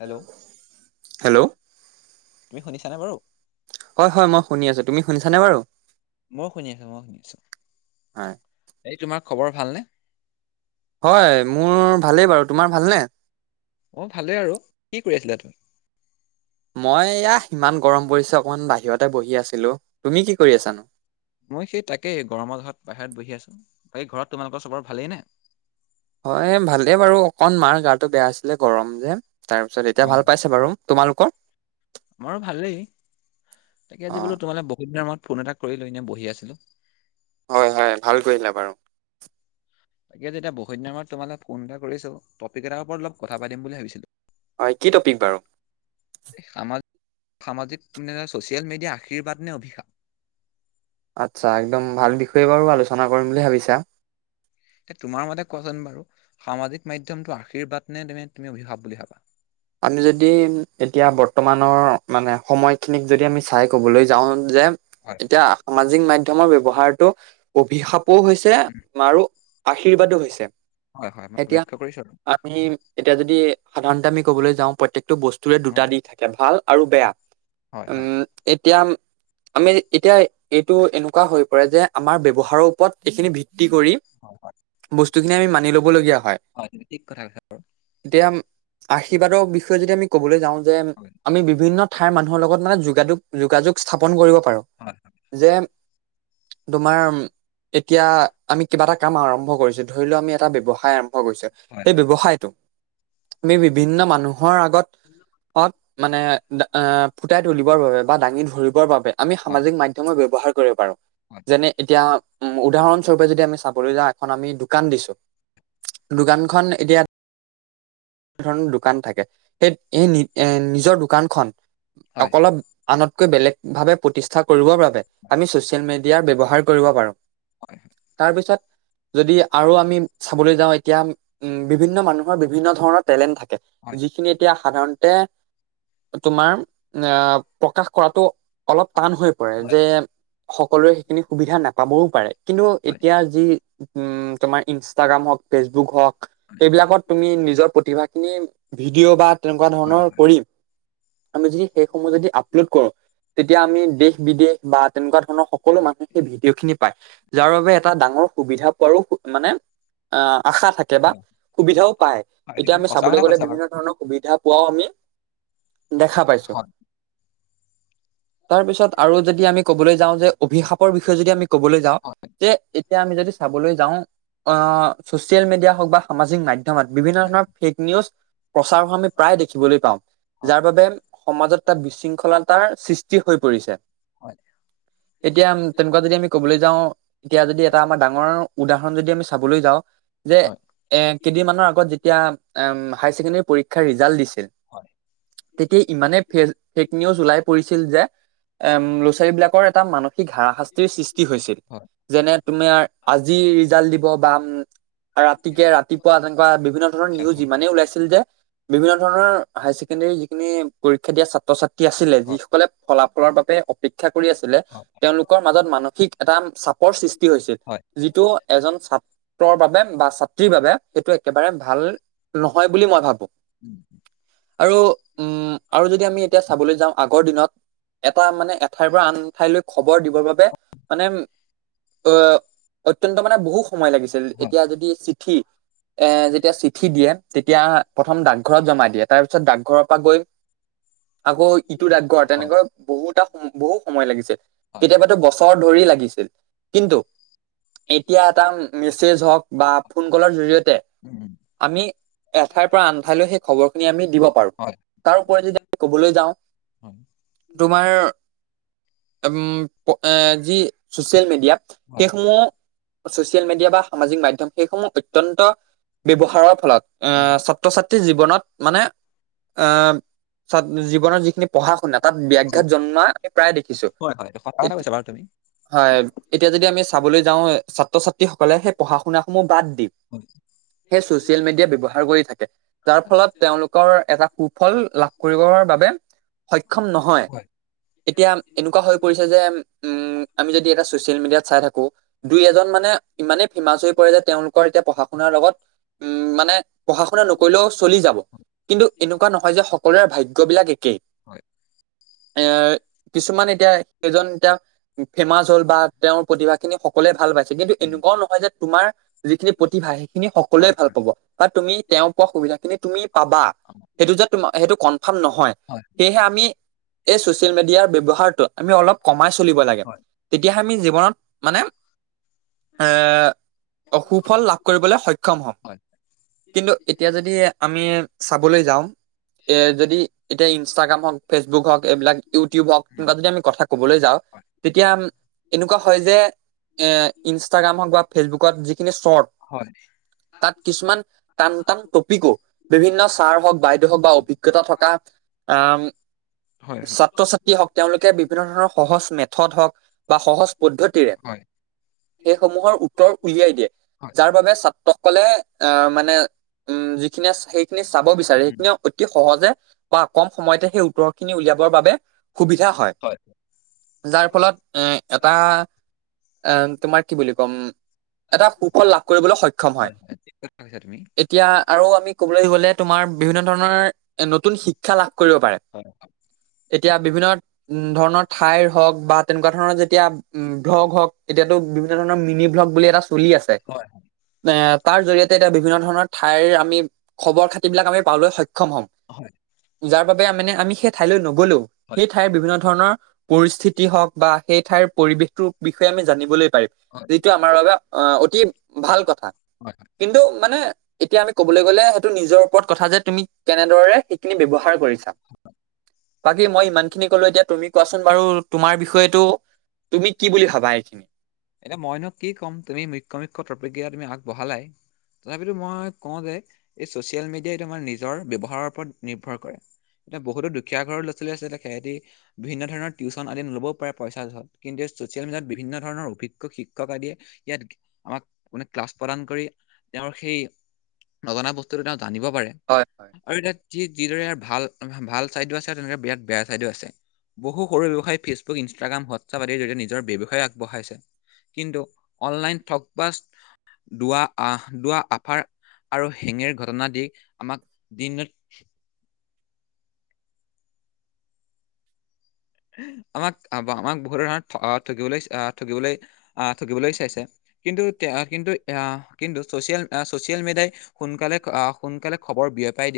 Hello hello তুমি শুনিছানে বাৰু? হয়, হয় মই শুনি আছো। তুমি শুনিছানে বাৰু? মই শুনি আছো, মই শুনি আছো। হয়। এই তোমাৰ খবৰ ভাল নে? হয় মোৰ ভালেই বাৰু। তোমাৰ ভালনে? অ ভালেই আৰু কি কৰি আছিলা তুমি? মই এইয়া ইমান গৰম পৰিছে অকমান বাহিৰতে বহি আছিলো। তুমি কি কৰি আছানো? মই সেই তাকেই গৰমৰ ঘৰত বাহিৰত বহি আছো। বাকী ঘৰত তোমালোকৰ চবৰ ভালেই নে? হয় ভালেই বাৰু। অকণ মাৰ গাটো বেয়া আছিলে গৰম যে। তাৰপিছত এতিয়া অ', ভাল পাইছে বাৰু। তোমালোকৰ? আমাৰো ভালেই। তাকে অ আজি বোলো তোমালে বহুত দিনৰ মূত ফোন এটা কৰিলো এনেই বহি আছিলো। হয়, হয়। ভাল কৰিলা বাৰু। তাকে যেতিয়া বহুত দিনৰ মূৰত তোমালে ফোন এটা কৰিছো টপিক এটাৰ ওপৰত অলপ কথা পাতিম বুলি ভাবিছিলো। হয়, কি টপিক বাৰু? সামা সামাজিক মানে ছ'চিয়েল মিডিয়া আশীৰ্বাদ নে অভিশাপ? আচ্ছা একদম ভাল বিষয়ে বাৰু আলোচনা কৰিম বুলি ভাবিছা। এ তোমাৰ মতে কোৱাচোন বাৰু সামাজিক মাধ্যমটো আশীৰ্বাদ নে তে তুমি অভিশাপ বুলি ভাবা? আমি যদি এতিয়া বৰ্তমানৰ মানে সময়খিনিক যদি আমি চাই ক'বলৈ যাওঁ যে হয়, এতিয়া সামাজিক মাধ্যমৰ ব্যৱহাৰটো অভিশাপো হৈছ ছে উম, আৰু আশীৰ্বাদো হৈছে। হয়, হয়, মই এতিয়া লক্ষ্য কৰিছো আৰু। আমি এতিয়া যদি সাধাৰণতে আমি ক'বলে যাওঁ প্ৰত্যেকটো বস্তুৰে দুটা অ', দিশ থাকে ভাল আৰু বেয়া। হয়, হয়। উম ত এতিয়া আ আমি এতিয়া এইটো এনেকুৱা হৈ পৰে যে আমাৰ ব্যৱহাৰৰ ওপৰত এইখিনি ভিত্তি কৰি হয়, হয়, বস্তুখিনি আমি মানি ল'বলগীয়া হয়। তুমি ঠিক কথা কৈছা। এতিয়াম আ আশীৰ্বাদৰ বিষয়ে যদি আমি ক'বলৈ যাওঁ যে হয়, আমি বিভিন্ন ঠাইৰ মানুহৰ লগত মানে যোগাযোগ যোগাযোগ স্থাপন কৰিব পাৰো হয়, যে তোমাৰ এতিয়া আমি কিবা এটা কাম আৰম্ভ কৰিছো। ধৰি লোৱা আমি এটা ব্যৱসায় আৰম্ভ কৰিছো। হয়, সেই হয়, ব্যৱসায়টো আমি বিভিন্ন মানুহৰ আগত মানে ফুটাই তুলিবৰ বাবে বা দাঙি ধৰিবৰ বাবে আমি হয়, সামাজিক মাধ্যমৰ ব্যৱহাৰ কৰিব পাৰো। হয়, যেনে এতিয়া উম উদাহৰণ স্বৰূপে যদি আমি চাবলৈ যাওঁ এখন আমি দোকান দিছো দোকানখন এতিয়া ধৰণৰ দোকান থাকে। সেই এই এ নিজৰ দোকানখন হয়, হয়, অলপ আনতকৈ বেলেগ ভাৱে প্ৰতিষ্ঠা কৰিবৰ বাবে হয়, আমি ছচিয়েল মিডিয়াৰ ব্যৱহাৰ কৰিব পাৰো। তাৰপিছত [unintelligible] যদি আৰু আমি চাবলৈ যাওঁ এতিয়া উম বিভিন্ন মানুহৰ বিভিন্ন ধৰণৰ টেলেণ্ট থাকে হয়। যিখিনি এতিয়া সাধাৰণতে তোমাৰ এ প্ৰকাশ কৰাটো অলপ টান হৈ পৰে হয়, যে সকলোৱে সেইখিনি সুবিধা নাপাবও পাৰে, কিন্তু হয়, এতিয়া যি উম তোমাৰ ইনষ্টাগ্ৰাম হওঁক, ফেচবুক হওঁক সেইবিলাকত তুমি নিজৰ প্ৰতিভাখিনি ভিডিঅ' বা তেনেকুৱা হয়, ধৰণৰ কৰি আমি যদি সেইসমূ্হ যদি আপলোড কৰো তেতিয়া আমি দে বিদেশ বা তেনেকুৱা ধৰণৰ সকলো মানুহে সেই ভিডিঅ' খিনি পায়। যাৰ বাবে এটা ডাঙৰ সুবিধা পোৱাৰো মানে আহ আশা থাকে বা হয়, সুবিধাও পায়। হয়, তুমি এতিয়া আমি সঁচা চাবলৈ কথা গলে কৈছা বাৰু। বিভিন্ন ধৰণৰ সুবিধা পোৱাও আমি দেখা পাইছো। হয়, তাৰ পিছত আৰু যদি আমি কবলৈ যাওঁ যে অভিশাপৰ বিষয়ে যদি আমি ক'বলৈ যাওঁ হয়, তে এতিয়া আমি যদি চাবলৈ যাওঁ অ' চচিয়েল মিডিয়া হওক বা সামাজিক মাধ্যমত বিভিন্ন হয়, ধৰণৰ ফেক নিউজ প্ৰচাৰ হোৱা আমি প্ৰায় দেখিবলৈ পাওঁ, হয়, যাৰ বাবে সমাজত তাত বিশৃংখলতাৰ সৃষ্টি হৈ পৰিছে। হয়। এতিয়া তেনেকুৱা যদি আমি ক'বলৈ যাওঁ এতিয়া যদি এটা আমাৰ ডাঙৰ উদাহৰণ যদি আমি চাবলৈ যাওঁ যে হয়, এ কেইদিনমানৰ আগত যেতিয়া আম হায়াৰ ছেকেণ্ডৰী পৰীক্ষাৰ ৰিজাল্ট দিছিল হয়, হয়, তেতিয়া ইমানে ফে ফেক নিউজ ওলাই পৰিছিল যে এম ল'ৰা - ছোৱালীবিলাকৰ এটা মানসিক হাৰাশাস্তিৰ সৃষ্টি হৈছিল। হয়, যেনে তুমি আৰ আজি ৰিজাল্ট দিব বা উম ৰাতিকে ৰাতিপুৱা তেনেকুৱা বিভিন্ন ধৰণৰ নিউজ ইমানেই ওলাইছিল যে বিভিন্ন ধৰণৰ হায়াৰ ছেকেণ্ডৰী যিখিনি পৰীক্ষা দিয়া ছাত্ৰ - ছাত্ৰী আছিলে, হয়, যিসকলে ফলাফলৰ বাবে অ পেক্ষা কৰি আছিলে, হয়, তেওঁলোকৰ মাজত মানসিক এটা চাপৰ সৃষ্টি হৈছিল। হয়, যিটো এজন ছাত্ৰৰ বাবে বা ছাত্ৰীৰ বাবে সেইটো একেবাৰে ভাল নহয় বুলি মই ভাবো। [inaudible] আৰু উম আৰু যদি আমি এতিয়া চাবলৈ যাওঁ আগৰ দিনত এটা মানে এঠাইৰ পৰা আন ঠাইলৈ খবৰ দিবৰ বাবে মানে অ, অত্যন্ত মানে বহুত সময় লাগিছিল হয়, এতিয়া যদি চিঠি এ যেতিয়া চিঠি দিয়ে তেতিয়া প্ৰথম ডাকঘৰত জমা দিয়ে তাৰ পিছত ডাকঘৰৰ পৰা গৈ আকৌ ইটো ডাগঘৰ হয়, তেনেকৈ বহুতটা বহু সময় লাগিছিল, হয়, কেতিয়াবাতো বছৰ ধৰি লাগিছিল। কিন্তু এতিয়া এটা মেছেজ হওক বা ফোন কলৰ জৰিয়তে উম, উম, আমি এঠাইৰ পৰা আন ঠাইলৈ সেই খবৰখিনি আমি দিব পাৰো হয়, তাৰ ওপৰত যদি আমি কবলৈ যাওঁ হয়। তোমাৰ উম প এ যি চচিয়েল মিডিয়া হয়, সেইসমূহ চচিয়েল মিডিয়া বা সামাজিক মাধ্যম সেইসমূহ অ ত্যন্ত ব্যৱহাৰৰ ফলত এ উম, ছাত্ৰ - ছাত্ৰী জীৱনত মানে আ ছাত জীৱনৰ যিখিনি পঢ়া - শুনা তাত হয়, ব্যাঘাত জন্মা প্ৰায় দেখিছো, হয়, হয়, সঁচা এত কথা কৈছা বাৰু তুমি। হয় এতিয়া যদি আমি চাবলৈ যাওঁ ছাত্র - ছাত ব্যক্তি সকলে সেই পঢ়া - শুনাসমূহ বাদ দি সেই ছচিয়েল মিডিয়া ব্যৱহাৰ কৰি থাকে। যাৰ ফলত তেওঁলোকৰ এটা সুফল লাভ কৰিবৰ বাবে সক্ষম নহয়। হয়, এতিয়া এনেকুৱা হৈ পৰিছে যে উম আমি যদি এটা চচিয়েল মিডিয়াত চাই থাকো দুই এজন মানে ইমানেই ফেমাচ হৈ পৰে যে তেওঁলোকৰ এতিয়া পঢ়া - শুনাৰ লগত উম মানে খৰে নকৰিলেও চলি যাব, কিন্তু এনেকুৱা নহয় যে সকলোৰে ভাগ্যবিলাক একেই। হয়, হয়, হয়, এ কিছুমান এতিয়া সেইজন এতিয়া ফেমাচ হ'ল বা তেওঁৰ প্ৰতিভাখিনি স কলে ভাল পাইছে কিন্তু উম, এনেকুৱাও নহয় যে তোমাৰ যিখিনি প্ৰতিভা সেইখিনি সকলোৱে হয়, ভাল পাব। বা তুমি তেওঁ পোৱা সুবিধা কিন্তু তুমি পাবা সেইটো যে তম সেইটো কনফাৰ্ম নহয়। হয়, সেয়েহে আমি এই ছচিয়েল মিডিয়াৰ ব্যৱহাৰ ট আমি অলপ কমাই চলিব লাগে হয়, তেতিয়াহে আমি জীৱনত মানে এ অ সুফল লাভ কৰিবলৈ সক্ষম হ'ম। হয়। কিন্তু এতিয়া যদি আমি চাবলৈ যাওঁ, এ যদি এতিয়া ইনষ্টাগ্ৰাম হক, ফেচবুক হওক এইবিলাক ইউটিউব হওক উম, কিবা যদি আমি কথা ক'বলৈ যাওঁ হয়, তেতিয়া এনেকুৱা হয় যে এ ইনষ্টাগ্ৰাম হওক বা ফেচবুকত যিখিনি শ্বৰ্ট হয়। তাত কিছুমান টান - টান টপিকো, বিভিন্ন ছাৰ হওঁক, বাইদেউ হওক বা উম, অভিজ্ঞতা থকা আম হয়, হয়। ছাত্ৰ-ছাত্ৰী হওঁক তেওঁলোকে বিভিন্ন ধৰণৰ সহজ মেথত হওক বা সহজ পদ্ধতিৰে হয়, সেইসমূহৰ উত্তৰ উলিয়াই দিয়ে, হয়, যাৰ বাবে ছাত্ৰকলে আ মানে উম যিখিনিয়ে সেইখিনি চাব বিচাৰে উম, সেইখিনি অতি সহজে বা কম সময়তে সেই উত্তৰখিনি উলিয়াবৰ বাবে সুবিধা হয়। যাৰ ফলত এ এটা এ তোমাৰ কি বুলি ক'ম, এটা সুফল লাভ কৰিবলৈ সক্ষম হয়। ভাবিছা তুমি? এতিয়া আৰু আমি ক'বলৈ গলে তোমাৰ বিভিন্ন ধৰণৰ নতুন শিক্ষা লাভ কৰিব পাৰে। হয়, এতিয়া বিভিন্ন উম ধৰণৰ ঠাইৰ হওক বা তেনেকুৱা ধৰণৰ যেতিয়া উম ভ্লগ হওঁক, এতিয়াতো বিভিন্ন ধৰণৰ মিনি ভ্লগ বুলি এটা চলি আছে। হয়, এ তাৰ জৰিয়তে এতিয়া বিভিন্ন ধৰণৰ ঠাইৰ আমি খবৰ খাতি বিলাক আমি পাবলৈ সক্ষম হম। হয়, যাৰ বাবে মানে আমি সেই ঠাইলৈ নগলেও হয়, সেই ঠাইৰ বিভিন্ন ধৰণৰ পৰিস্থিতি হওঁক বা সেই ঠাইৰ পৰিৱেশটোৰ বিষয়ে আমি জানিবলৈ পাৰিম। হয়, যিটো আমাৰ বাবে আ অতি ভাল কথা, হয়, হয়। কিন্তু মানে এতিয়া আমি কবলৈ গলে সেইটো নিজৰ ওপৰত কথা যে তুমি কেনেদৰে সেইখিনি ব্যৱহাৰ কৰিছা? [inaudible] বাকী মই ইমান খিনি কলো এতিয়া তুমি কোৱাচোন বাৰু তোমাৰ বিষয়টো তুমি কি বুলি ভাবা এইখিনি? এতিয়া মইনো কি ক'ম তুমি মুখ্য মুখ্য পক্ৰিয়া তুমি আগবঢ়ালাই। তথাপিতো মই কওঁ যে এই ছ'চিয়েল মিডিয়াই এইটো আমাৰ নিজৰ ব্যৱহাৰৰ ওপৰত নিৰ্ভৰ কৰে। এতিয়া বহুতো দুখীয়া ঘৰৰ লৰা- ছোৱালী আছে তে সেহেঁতি বিভিন্ন ধৰণৰ টিউচন আদি ন'লবও পাৰে পইচা কিন্তু ছ'চিয়েল মিডিয়াত বিভিন্ন ধৰণৰ অভি জ্ঞ শিক্ষক আদিয়ে ইয়াত আমাক মানে ক্লাছ প্ৰদান কৰি তেওঁৰ সেই নজনা বস্তুটো তেওঁ জানিব পাৰে। হয় হয়। আৰু এতিয়াত যি যিদৰে ভাল ভাল চাইডো আছে আৰু তেনেদৰে বিৰাট বেয়া চাইডো আছে। বহু সৰু ব্যৱসায়ী ফেচবুক, ইনষ্টাগ্ৰাম, হোৱাটছআপ আদিৰ জৰিয়তে নিজৰ ব্যৱসায় আগবঢ়াইছে। কিন্তু, অনলাইন থগ বাজ দুৱা আহ দুৱা আফাৰ আৰু হেঙেৰ ঘটনা দি আমাক দিনত উঁহ আমাক আবামাক বহুধানাক ফঅ ঠগিবলৈচ আহ ঠগিবলৈ আহ ঠগিবলৈ চাইছে কিন্তু তেয়া কিন্তু এয়াহ কিন্তু চচিয়েল ছচিয়েল আ চচিয়েল ছচিয়েল মিডিয়া মিডিয়াই সোনকালে খ অঁ সোনকালে খবৰ বিয়প